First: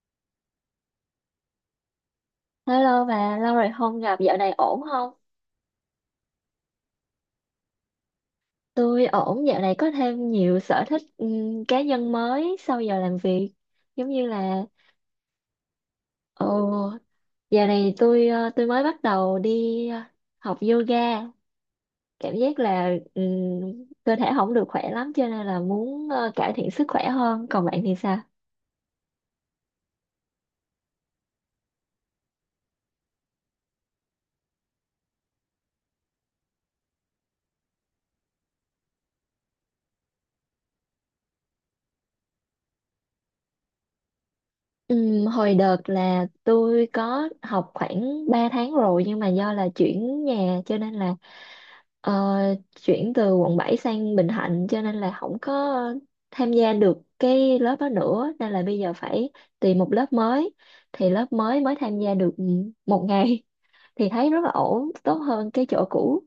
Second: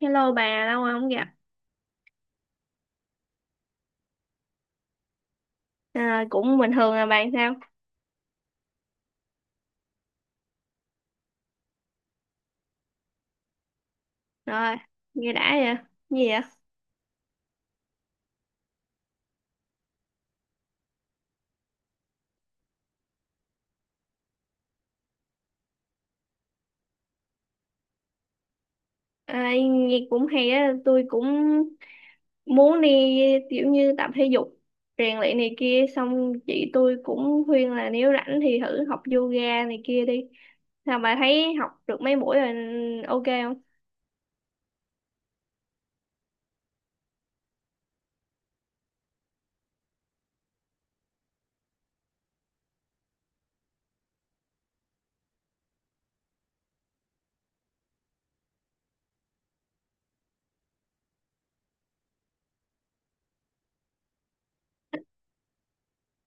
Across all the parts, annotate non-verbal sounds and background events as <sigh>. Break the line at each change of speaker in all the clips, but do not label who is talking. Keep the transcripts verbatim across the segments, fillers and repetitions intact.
Hello bà, lâu rồi không gặp.
Hello bà, lâu rồi không gặp, dạo này ổn không?
À, cũng bình thường. Là bạn sao?
Tôi ổn, dạo này có thêm nhiều sở thích ừm, cá nhân mới sau giờ làm việc. Giống như là,
Rồi, nghe đã vậy. Gì vậy?
ồ, dạo này tôi ờ, tôi mới bắt đầu đi ờ, học yoga. Cảm giác là ừm, cơ thể không được khỏe lắm cho nên là muốn ờ, cải thiện sức khỏe hơn. Còn bạn thì sao?
À, nghe cũng hay á, tôi cũng muốn đi kiểu như tập thể dục, rèn luyện này kia. Xong chị tôi cũng khuyên là nếu rảnh thì thử học yoga này kia đi. Sao bà thấy học được mấy buổi rồi ok không?
Ừm, hồi đợt là tôi có học khoảng ba tháng rồi nhưng mà do là chuyển nhà cho nên là Ờ, chuyển từ quận bảy sang Bình Thạnh, cho nên là không có tham gia được cái lớp đó nữa, nên là bây giờ phải tìm một lớp mới, thì lớp mới mới tham gia được một ngày <laughs> thì thấy rất là ổn, tốt hơn cái chỗ cũ.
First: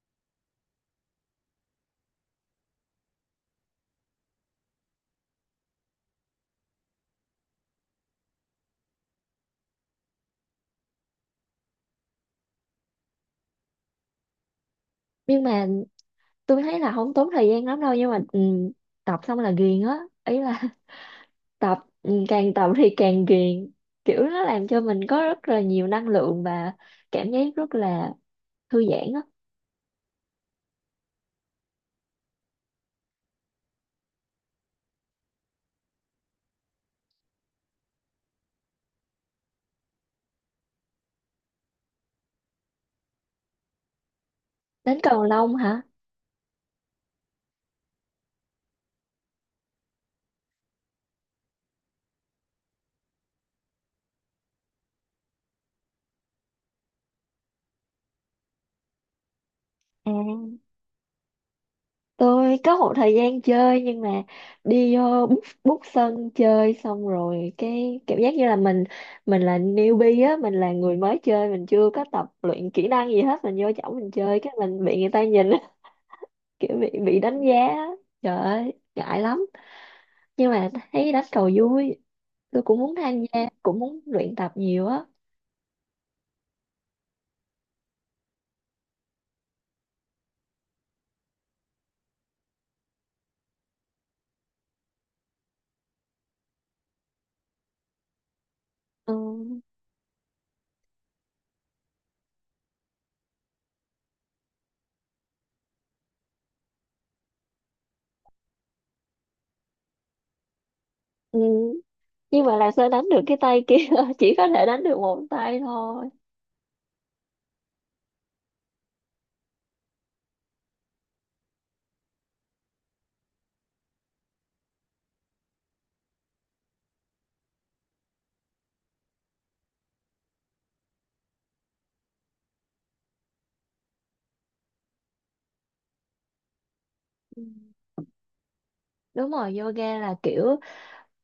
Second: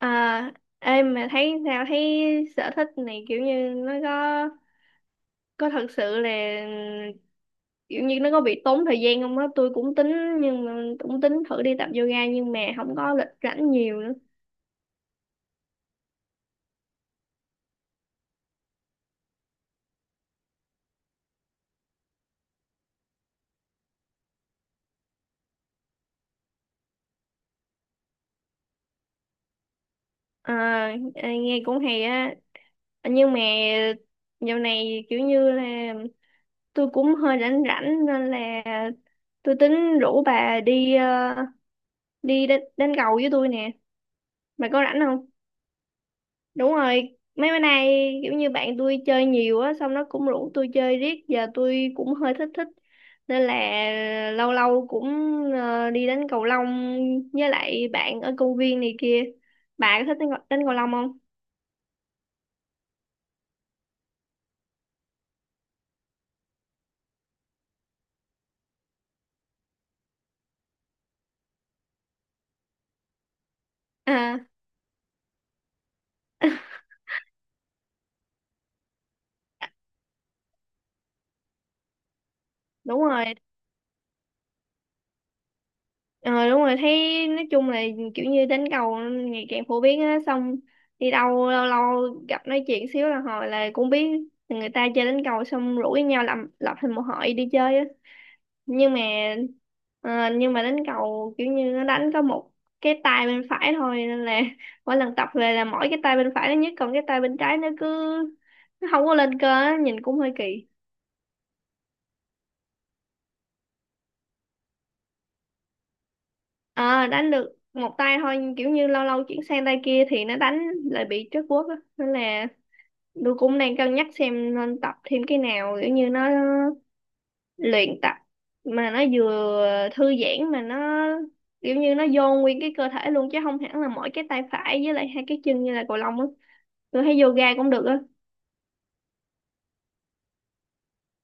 À, ê mà thấy sao, thấy sở thích này kiểu như nó có có thật sự là, kiểu như nó có bị tốn thời gian không á? Tôi cũng tính, nhưng mà cũng tính thử đi tập yoga nhưng mà không có lịch rảnh nhiều nữa.
Nhưng mà tôi thấy là không tốn thời gian lắm đâu, nhưng mà ừ, tập xong là ghiền á. Ý là <laughs> tập ừ, càng tập thì càng ghiền, kiểu nó làm cho mình có rất là nhiều năng lượng và cảm giác rất là thư giãn á.
À, à, nghe cũng hay á. Nhưng mà dạo này kiểu như là tôi cũng hơi rảnh rảnh nên là tôi tính rủ bà đi ờ, đi đánh, đánh cầu với tôi nè. Bà có
Đến
rảnh
cầu
không?
lông hả?
Đúng rồi, mấy bữa nay kiểu như bạn tôi chơi nhiều á, xong nó cũng rủ tôi chơi riết, giờ tôi cũng hơi thích thích. Nên là lâu lâu cũng ờ, đi đánh cầu lông với lại bạn ở công viên này kia. Bà có
À,
thích đánh, cầu- đánh cầu lông không?
tôi có một thời gian chơi, nhưng mà đi vô bút bút sân chơi xong rồi cái cảm giác như là mình mình là newbie á, mình là người mới chơi, mình chưa có tập luyện kỹ năng gì hết, mình vô chỗ mình
À,
chơi cái mình bị người ta nhìn á, <laughs> kiểu bị bị đánh giá á. Trời ơi ngại lắm, nhưng mà thấy đánh cầu vui, tôi cũng muốn
đúng
tham
rồi.
gia, cũng muốn luyện tập nhiều á.
Ờ, đúng rồi, thấy nói chung là kiểu như đánh cầu ngày càng phổ biến á, xong đi đâu lâu lâu gặp nói chuyện xíu là hồi là cũng biết người ta chơi đánh cầu, xong rủ với nhau làm, lập thành một hội đi chơi á. nhưng mà
Ừ.
ờ, nhưng mà đánh cầu kiểu như nó đánh có một cái tay bên phải thôi nên là <laughs> mỗi lần tập về là mỗi cái tay bên phải nó nhất, còn cái tay bên trái nó cứ, nó không có lên cơ á, nhìn cũng hơi kỳ.
Ừ. Nhưng mà làm sao đánh được cái tay kia, <laughs> chỉ có thể đánh được một tay thôi.
Ờ, đánh được một tay thôi nhưng kiểu như lâu lâu chuyển sang tay kia thì nó đánh lại bị trớt guốc á, nên là tôi cũng đang cân nhắc xem nên tập thêm cái nào kiểu như nó luyện tập mà nó vừa thư giãn, mà nó kiểu như nó vô nguyên cái cơ thể luôn chứ không hẳn là mỗi cái tay phải với lại hai cái chân như là cầu lông á. Tôi thấy
Ừ.
yoga cũng được á.
Đúng rồi, yoga là kiểu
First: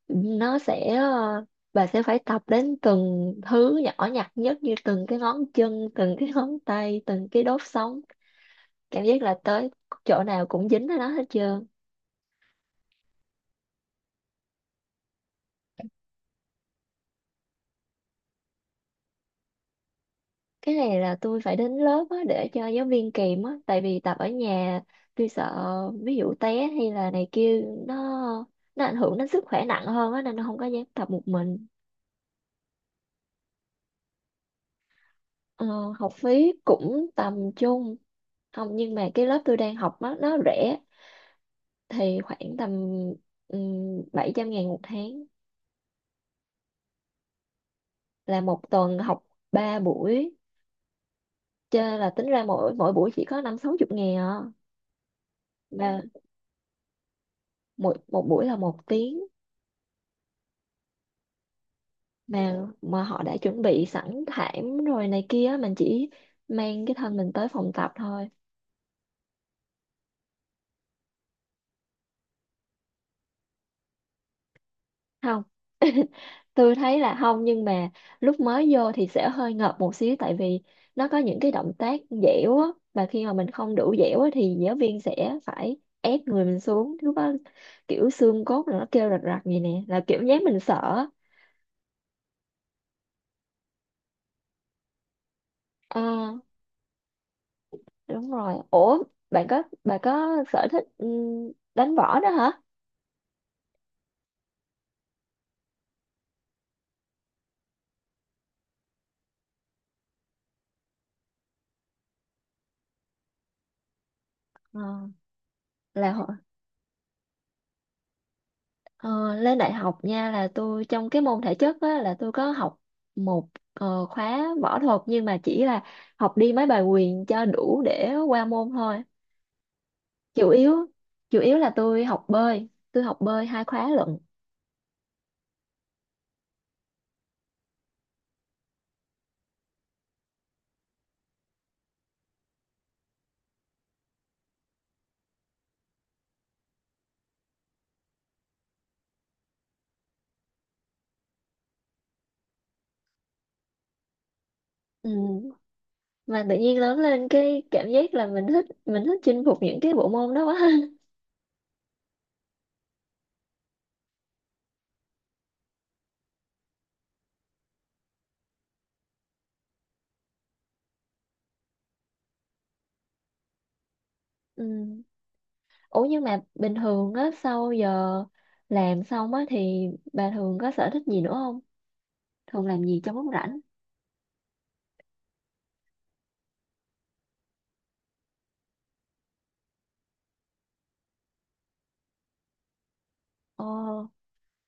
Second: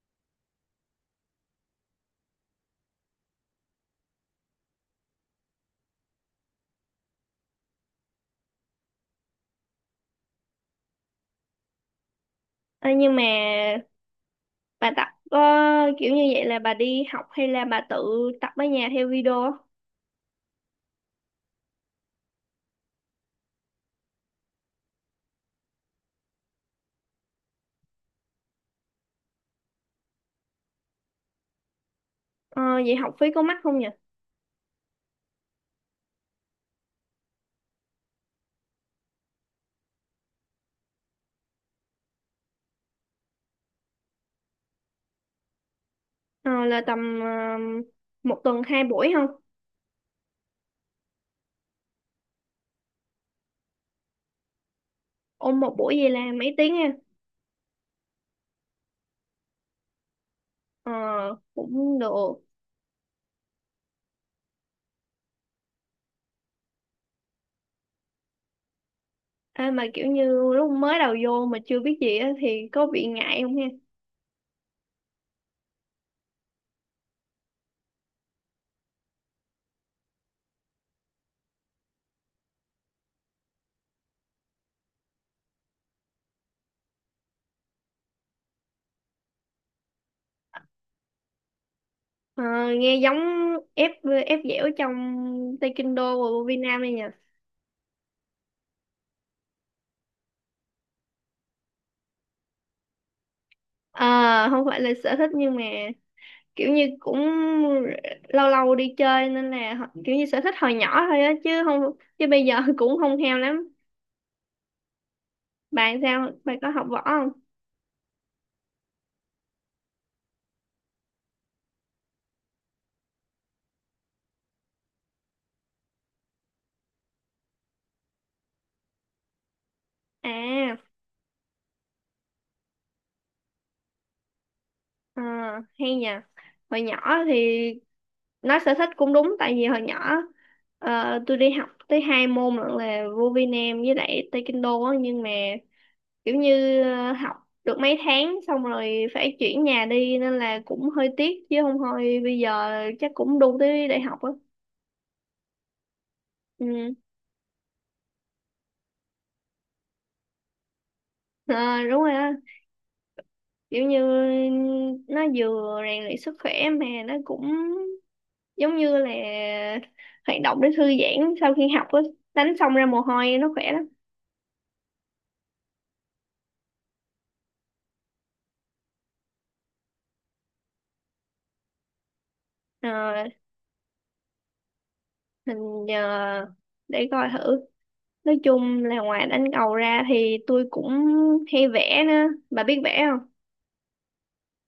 nó sẽ ờ, bà sẽ phải tập đến từng thứ nhỏ nhặt nhất, như từng cái ngón chân, từng cái ngón tay, từng cái đốt sống, cảm giác là tới chỗ nào cũng dính ở nó hết trơn.
Ờ, nhưng mà bà tập có kiểu như vậy là bà đi học hay là bà tự tập ở nhà theo video á?
Cái này là tôi phải đến lớp á, để cho giáo viên kìm á, tại vì tập ở nhà tôi sợ ví dụ té hay là này kia, nó nó ảnh hưởng đến sức khỏe nặng hơn á, nên nó không có dám tập một mình.
Ờ, vậy học phí có mắc không nhỉ?
Ờ, học phí cũng tầm trung, không, nhưng mà cái lớp tôi đang học nó nó rẻ, thì khoảng tầm um, bảy trăm ngàn một tháng.
Ờ, là tầm ờ,
Là
một
một
tuần hai
tuần
buổi
học
không?
ba buổi, chơi là tính ra mỗi mỗi buổi chỉ có năm sáu chục ngàn à.
Ôn một buổi
Mà
vậy là mấy tiếng ha?
một một buổi là một tiếng.
Ờ, cũng được.
Mà mà họ đã chuẩn bị sẵn thảm rồi này kia, mình chỉ mang cái thân mình tới phòng tập thôi.
Ê, mà kiểu như lúc mới đầu vô mà chưa biết gì á thì có bị ngại không ha?
Không, tôi thấy là không, nhưng mà lúc mới vô thì sẽ hơi ngợp một xíu, tại vì nó có những cái động tác dẻo á, và khi mà mình không đủ dẻo á, thì giáo viên sẽ phải ép người mình xuống, lúc đó kiểu xương cốt nó kêu rạch rạch vậy nè, là kiểu nhát mình sợ á.
Ờ, nghe giống ép ép dẻo trong Taekwondo
À,
của Việt Nam này nhỉ.
đúng rồi, ủa bạn có bạn có sở thích ừ, đánh võ đó hả?
Ờ, không phải là sở thích nhưng mà kiểu như cũng lâu lâu đi chơi nên là ho- kiểu như sở thích hồi nhỏ thôi á, chứ không, chứ bây giờ <laughs> cũng không theo lắm.
Ờ,
Bạn
là hồi-
sao, bạn có học võ không?
Ờ, lên đại học nha, là tôi trong cái môn thể chất á, là tôi có học một ờ, khóa võ thuật, nhưng mà chỉ là học đi mấy bài quyền cho đủ để qua môn thôi. chủ yếu
à
chủ yếu là tôi học bơi tôi học bơi hai khóa lận.
ờ, Hay nhỉ. Hồi nhỏ thì nói sở thích cũng đúng, tại vì hồi nhỏ ờ, tôi đi học tới hai môn lận là vô Việt Nam với lại Taekwondo á, nhưng mà kiểu như ờ, học được mấy tháng xong rồi phải chuyển nhà đi nên là cũng hơi tiếc, chứ không thôi bây giờ chắc cũng đu tới đại học á.
Ừ. Mà tự nhiên
Ừ.
lớn lên cái cảm giác là mình thích mình thích chinh phục những cái bộ môn đó quá.
Ờ, đúng rồi á, kiểu như nó vừa rèn luyện sức khỏe mà nó cũng giống như là hoạt động để thư giãn sau khi học á. Đánh xong ra mồ hôi nó khỏe lắm.
<laughs> Ừ. Ủa nhưng mà bình thường á, sau giờ làm xong á thì bà thường có sở thích gì nữa không, thường làm gì trong lúc
Ờ,
rảnh?
mình ờ, để coi thử. Nói chung là ngoài đánh cầu ra thì tôi cũng hay vẽ nữa. Bà biết vẽ không?
Ờ,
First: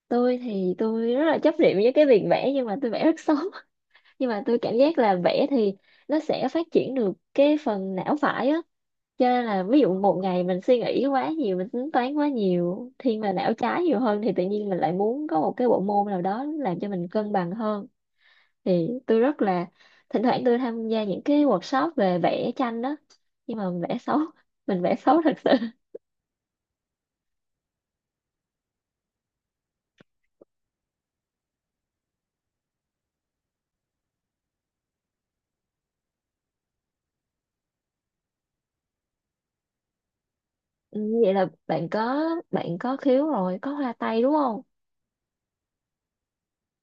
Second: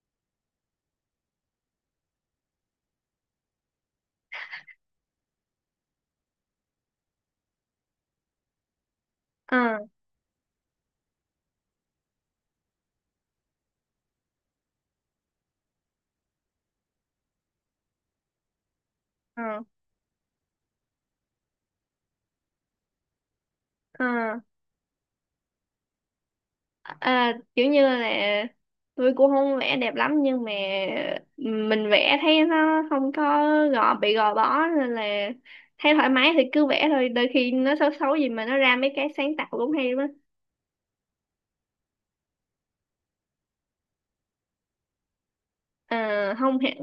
tôi thì tôi rất là chấp niệm với cái việc vẽ, nhưng mà tôi vẽ rất xấu. <laughs> Nhưng mà tôi cảm giác là vẽ thì nó sẽ phát triển được cái phần não phải á, cho nên
Ờ,
là ví dụ một ngày mình suy nghĩ quá nhiều, mình tính toán quá nhiều, thiên về não trái nhiều hơn, thì tự nhiên mình lại muốn có một cái bộ môn nào đó làm cho mình cân bằng hơn, thì tôi rất
ờ.
là, thỉnh thoảng tôi tham gia những cái workshop về vẽ tranh đó. Nhưng mà mình vẽ
Ờ,
xấu, <laughs> mình vẽ xấu thật sự. <laughs>
à, kiểu như là tôi cũng không vẽ đẹp lắm nhưng mà mình vẽ thấy nó không có gò bị gò bó nên là thấy thoải mái thì cứ vẽ thôi, đôi khi nó xấu xấu gì mà nó ra mấy cái sáng tạo cũng hay lắm á.
Ừ, vậy là bạn có bạn có khiếu rồi, có hoa tay đúng không?
Ờ, không hẳn.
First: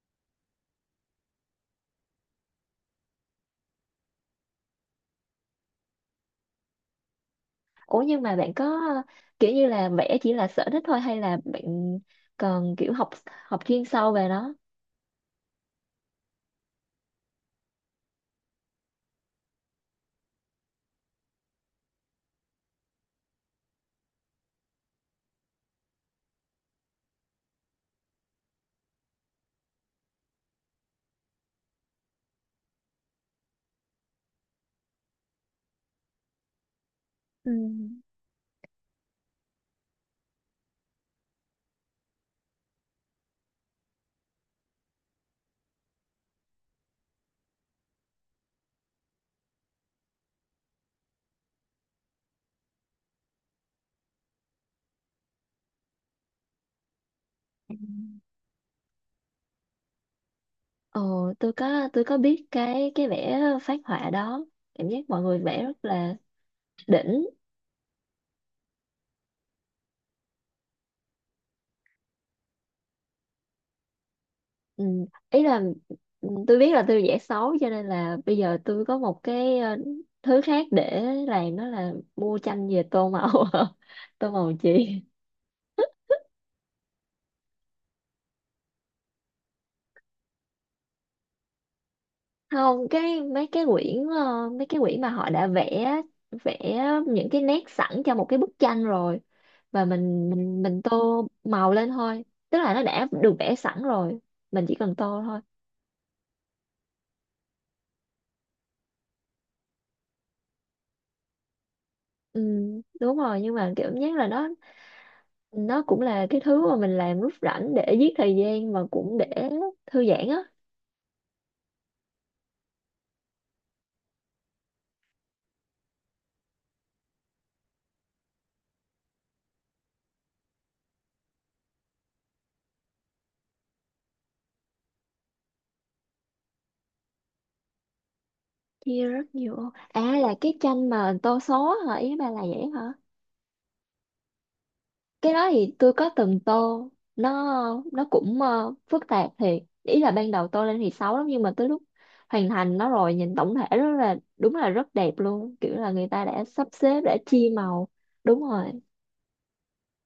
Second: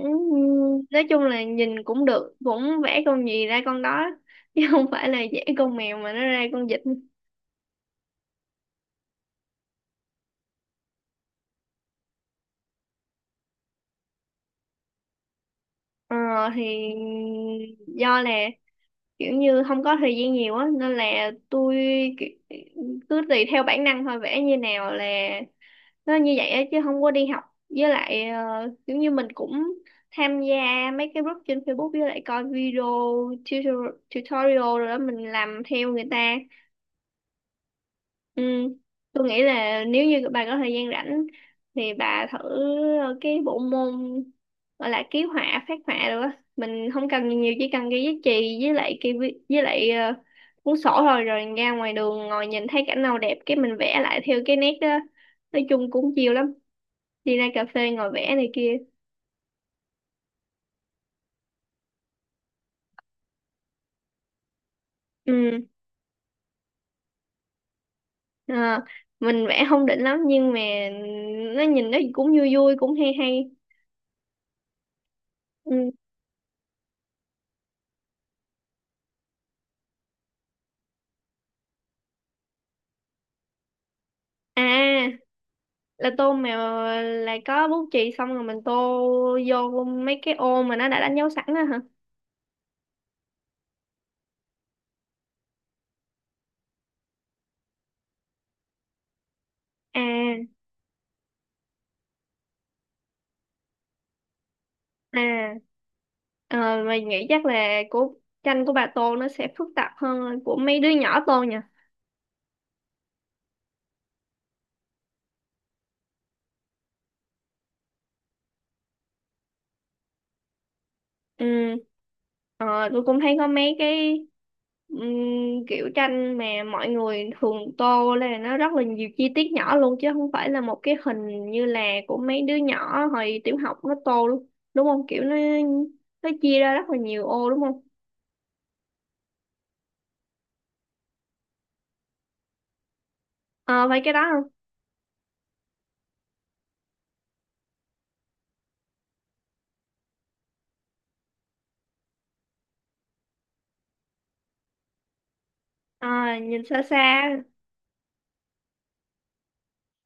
Nói chung là nhìn cũng được, cũng vẽ con gì ra con đó chứ không phải là vẽ con mèo mà nó ra con vịt.
Ủa nhưng mà bạn có kiểu như là vẽ chỉ là sở thích thôi, hay là bạn còn kiểu học học chuyên sâu về nó?
Ờ, thì do là kiểu như không có thời gian nhiều á nên là tôi ki- cứ tùy theo bản năng thôi, vẽ như nào là nó như vậy á, chứ không có đi học. Với lại ờ, kiểu như mình cũng tham gia mấy cái group trên Facebook với lại coi video tutor- tutorial rồi đó, mình làm theo người ta.
Ừ.
Ừ. Tôi nghĩ là nếu như bà có thời gian rảnh thì bà thử ờ, cái bộ môn gọi là ký họa, phác họa được á. Mình không cần nhiều nhiều, chỉ cần cái giấy chì với lại cái vi- với lại ờ, cuốn sổ thôi, rồi ra ngoài đường ngồi nhìn thấy cảnh nào đẹp cái mình vẽ lại theo cái nét đó. Nói chung cũng chiều lắm, đi ra cà
Ừ.
phê ngồi vẽ này kia.
Ờ, tôi có tôi có biết cái cái vẽ phác họa đó, cảm giác mọi người vẽ
Ừ.
rất là đỉnh.
ờ, mình vẽ không đỉnh lắm nhưng mà nó nhìn nó cũng vui vui, cũng hay hay.
ừ. Ý là
Ừ.
ừ, tôi biết là tôi vẽ xấu cho nên là bây giờ tôi có một cái ờ, thứ khác để làm, đó là mua tranh về tô màu. <laughs> Tô màu chì.
À, là tô mà lại có bút chì xong rồi mình tô vô mấy cái ô mà nó đã đánh dấu sẵn á hả?
Không, cái mấy cái quyển, ờ, mấy cái quyển mà họ đã vẽ vẽ những cái nét sẵn cho một cái bức tranh rồi, và mình
À.
mình mình tô màu lên thôi. Tức là nó đã được vẽ sẵn rồi, mình chỉ cần tô thôi.
À. Ờ, mình nghĩ chắc là của, tranh của bà tô nó sẽ phức tạp hơn của mấy đứa nhỏ tô nhỉ.
Ừ, đúng rồi, nhưng mà kiểu nhất là nó nó cũng là cái thứ mà mình làm lúc rảnh để giết thời gian, và cũng để thư giãn á.
Ừ. Ờ, tôi cũng thấy có mấy cái ừm, kiểu tranh mà mọi người thường tô là nó rất là nhiều chi tiết nhỏ luôn, chứ không phải là một cái hình như là của mấy đứa nhỏ hồi tiểu học nó tô luôn, đúng không? Kiểu nó nó chia ra rất là nhiều ô đúng không?
Chia rất nhiều. À, là cái tranh mà tô số hả, ý bà là vậy hả?
Ờ, phải cái đó không?
Cái đó thì tôi có từng tô. Nó nó cũng ờ, phức tạp thiệt, ý là ban đầu tô lên thì xấu lắm, nhưng mà tới lúc hoàn thành nó rồi nhìn tổng thể rất là, đúng là rất đẹp luôn, kiểu là người
Ờ,
ta đã
nhìn
sắp
xa
xếp, đã
xa.
chia màu. Đúng rồi.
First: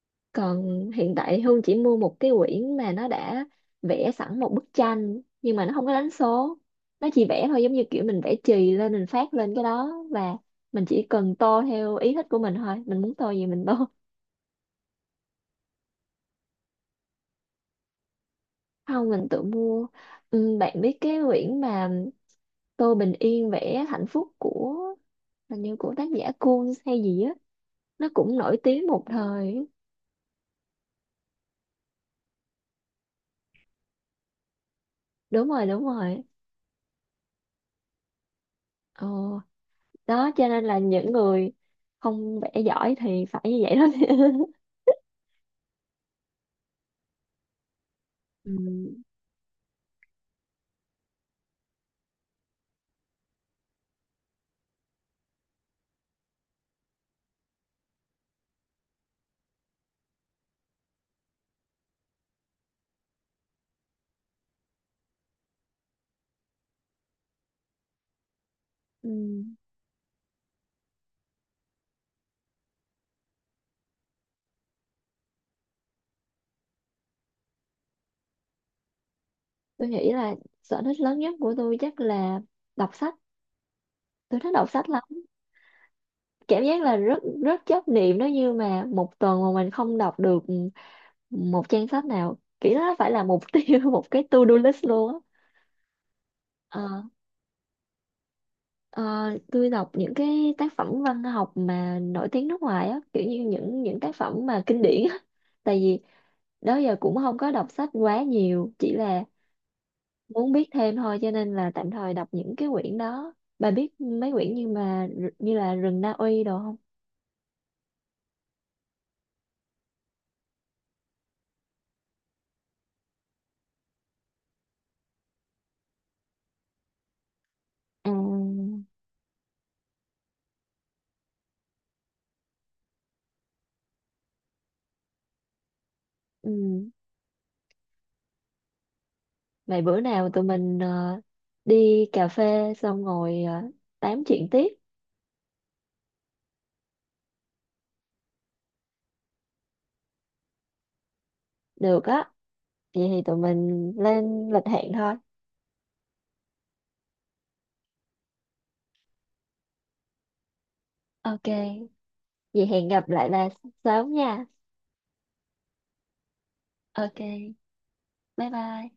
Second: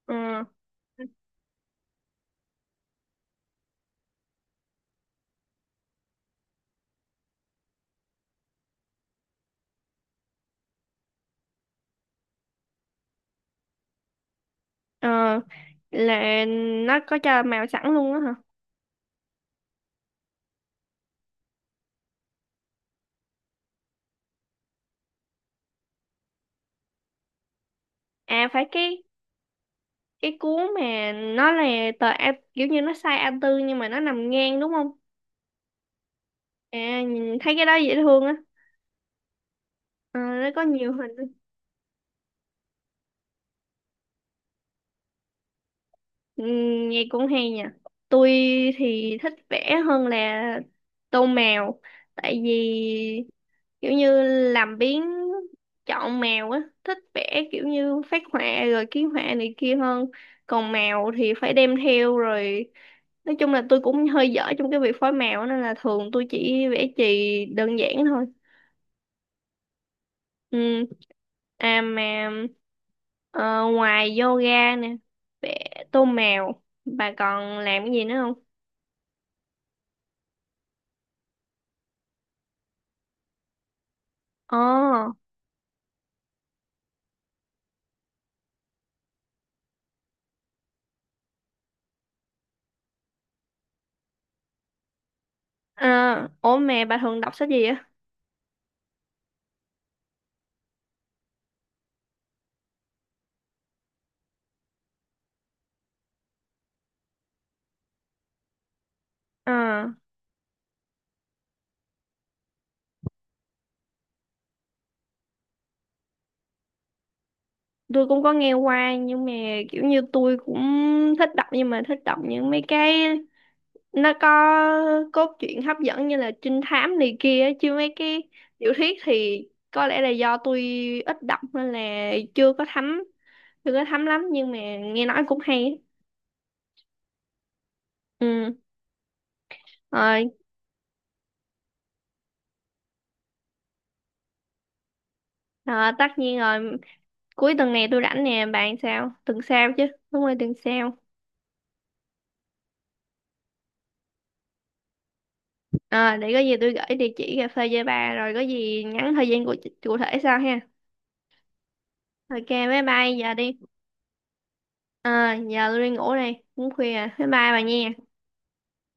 Ờ.
Còn hiện tại Hương chỉ mua một cái quyển mà nó đã vẽ sẵn một bức tranh, nhưng mà nó không có đánh số, nó chỉ vẽ thôi, giống như kiểu mình vẽ chì lên, mình phát lên cái đó, và mình chỉ cần tô theo ý thích của mình thôi, mình muốn tô gì mình tô.
Ờ, là nó có cho màu sẵn luôn á hả?
Không, mình tự mua. Ừ, bạn biết cái quyển mà Tô Bình Yên vẽ hạnh phúc của, hình như của tác giả Kuhn hay gì á, nó cũng
À,
nổi
phải
tiếng
cái,
một thời.
cái cuốn mà nó là tờ A, kiểu như nó size a tư nhưng mà nó nằm ngang đúng không?
Đúng rồi, đúng rồi.
À, nhìn thấy cái đó dễ thương á.
Ờ,
Ờ,
đó cho
nó có
nên là
nhiều
những
hình.
người không vẽ giỏi thì phải như vậy đó. <laughs>
Ừ, nghe cũng hay nha. Tôi
Ừ.
thì thích vẽ hơn là tô mèo. Tại vì kiểu như làm biếng chọn mèo á. Thích vẽ kiểu như phác họa rồi ký họa này kia hơn. Còn mèo thì phải đem theo rồi. Nói chung là tôi cũng hơi dở trong cái việc phối mèo nên là thường tôi chỉ vẽ chì đơn giản thôi.
Ừ,
Ừ. À mà ờ, ngoài yoga nè, vẽ tô mèo, bà còn làm cái gì nữa không?
tôi nghĩ là sở thích lớn nhất của tôi chắc là đọc sách. Tôi thích
Ồ,
đọc sách lắm. Cảm giác là rất rất chấp niệm đó, như mà một tuần mà mình không đọc được một trang sách nào kỹ đó, phải là mục tiêu, <laughs> một cái to-do list luôn á.
à, ủa mẹ bà
Ờ,
thường đọc sách gì á?
ờ, tôi đọc những cái tác phẩm văn học mà nổi tiếng nước ngoài á, kiểu như những những tác phẩm mà kinh điển á, <laughs> tại vì đó giờ cũng không có đọc sách quá nhiều, chỉ là
À,
muốn biết thêm thôi, cho nên là tạm thời đọc những cái quyển đó, bà biết mấy quyển như mà như là rừng Na Uy đồ không?
tôi cũng có nghe qua nhưng mà kiểu như tôi cũng thích đọc, nhưng mà thích đọc những mấy cái nó có cốt truyện hấp dẫn như là trinh thám này kia á, chứ mấy
À,
cái tiểu thuyết thì có lẽ là do tôi ít đọc nên là chưa có thấm, chưa có thấm lắm, nhưng mà nghe nói cũng hay á.
ừ.
Ừ.
Vậy bữa nào
Rồi,
tụi mình ờ, đi cà phê xong ngồi ờ, tám chuyện tiếp.
ờ, tất nhiên rồi, cuối tuần này tôi rảnh nè, bạn sao? Tuần sau chứ, đúng rồi, tuần sau.
Được á. Vậy thì tụi mình lên lịch hẹn thôi.
Ờ, để có gì tôi gửi địa chỉ cà phê cho bà, rồi có gì nhắn thời gian cụ, cụ thể sau ha.
Ok.
Ok,
Vậy
bye
hẹn gặp
bye,
lại
giờ
bà
đi.
sớm nha.
Ờ, giờ tôi đi ngủ đây, cũng khuya rồi.
Ok.
Bye bye bà nha.
Bye bye.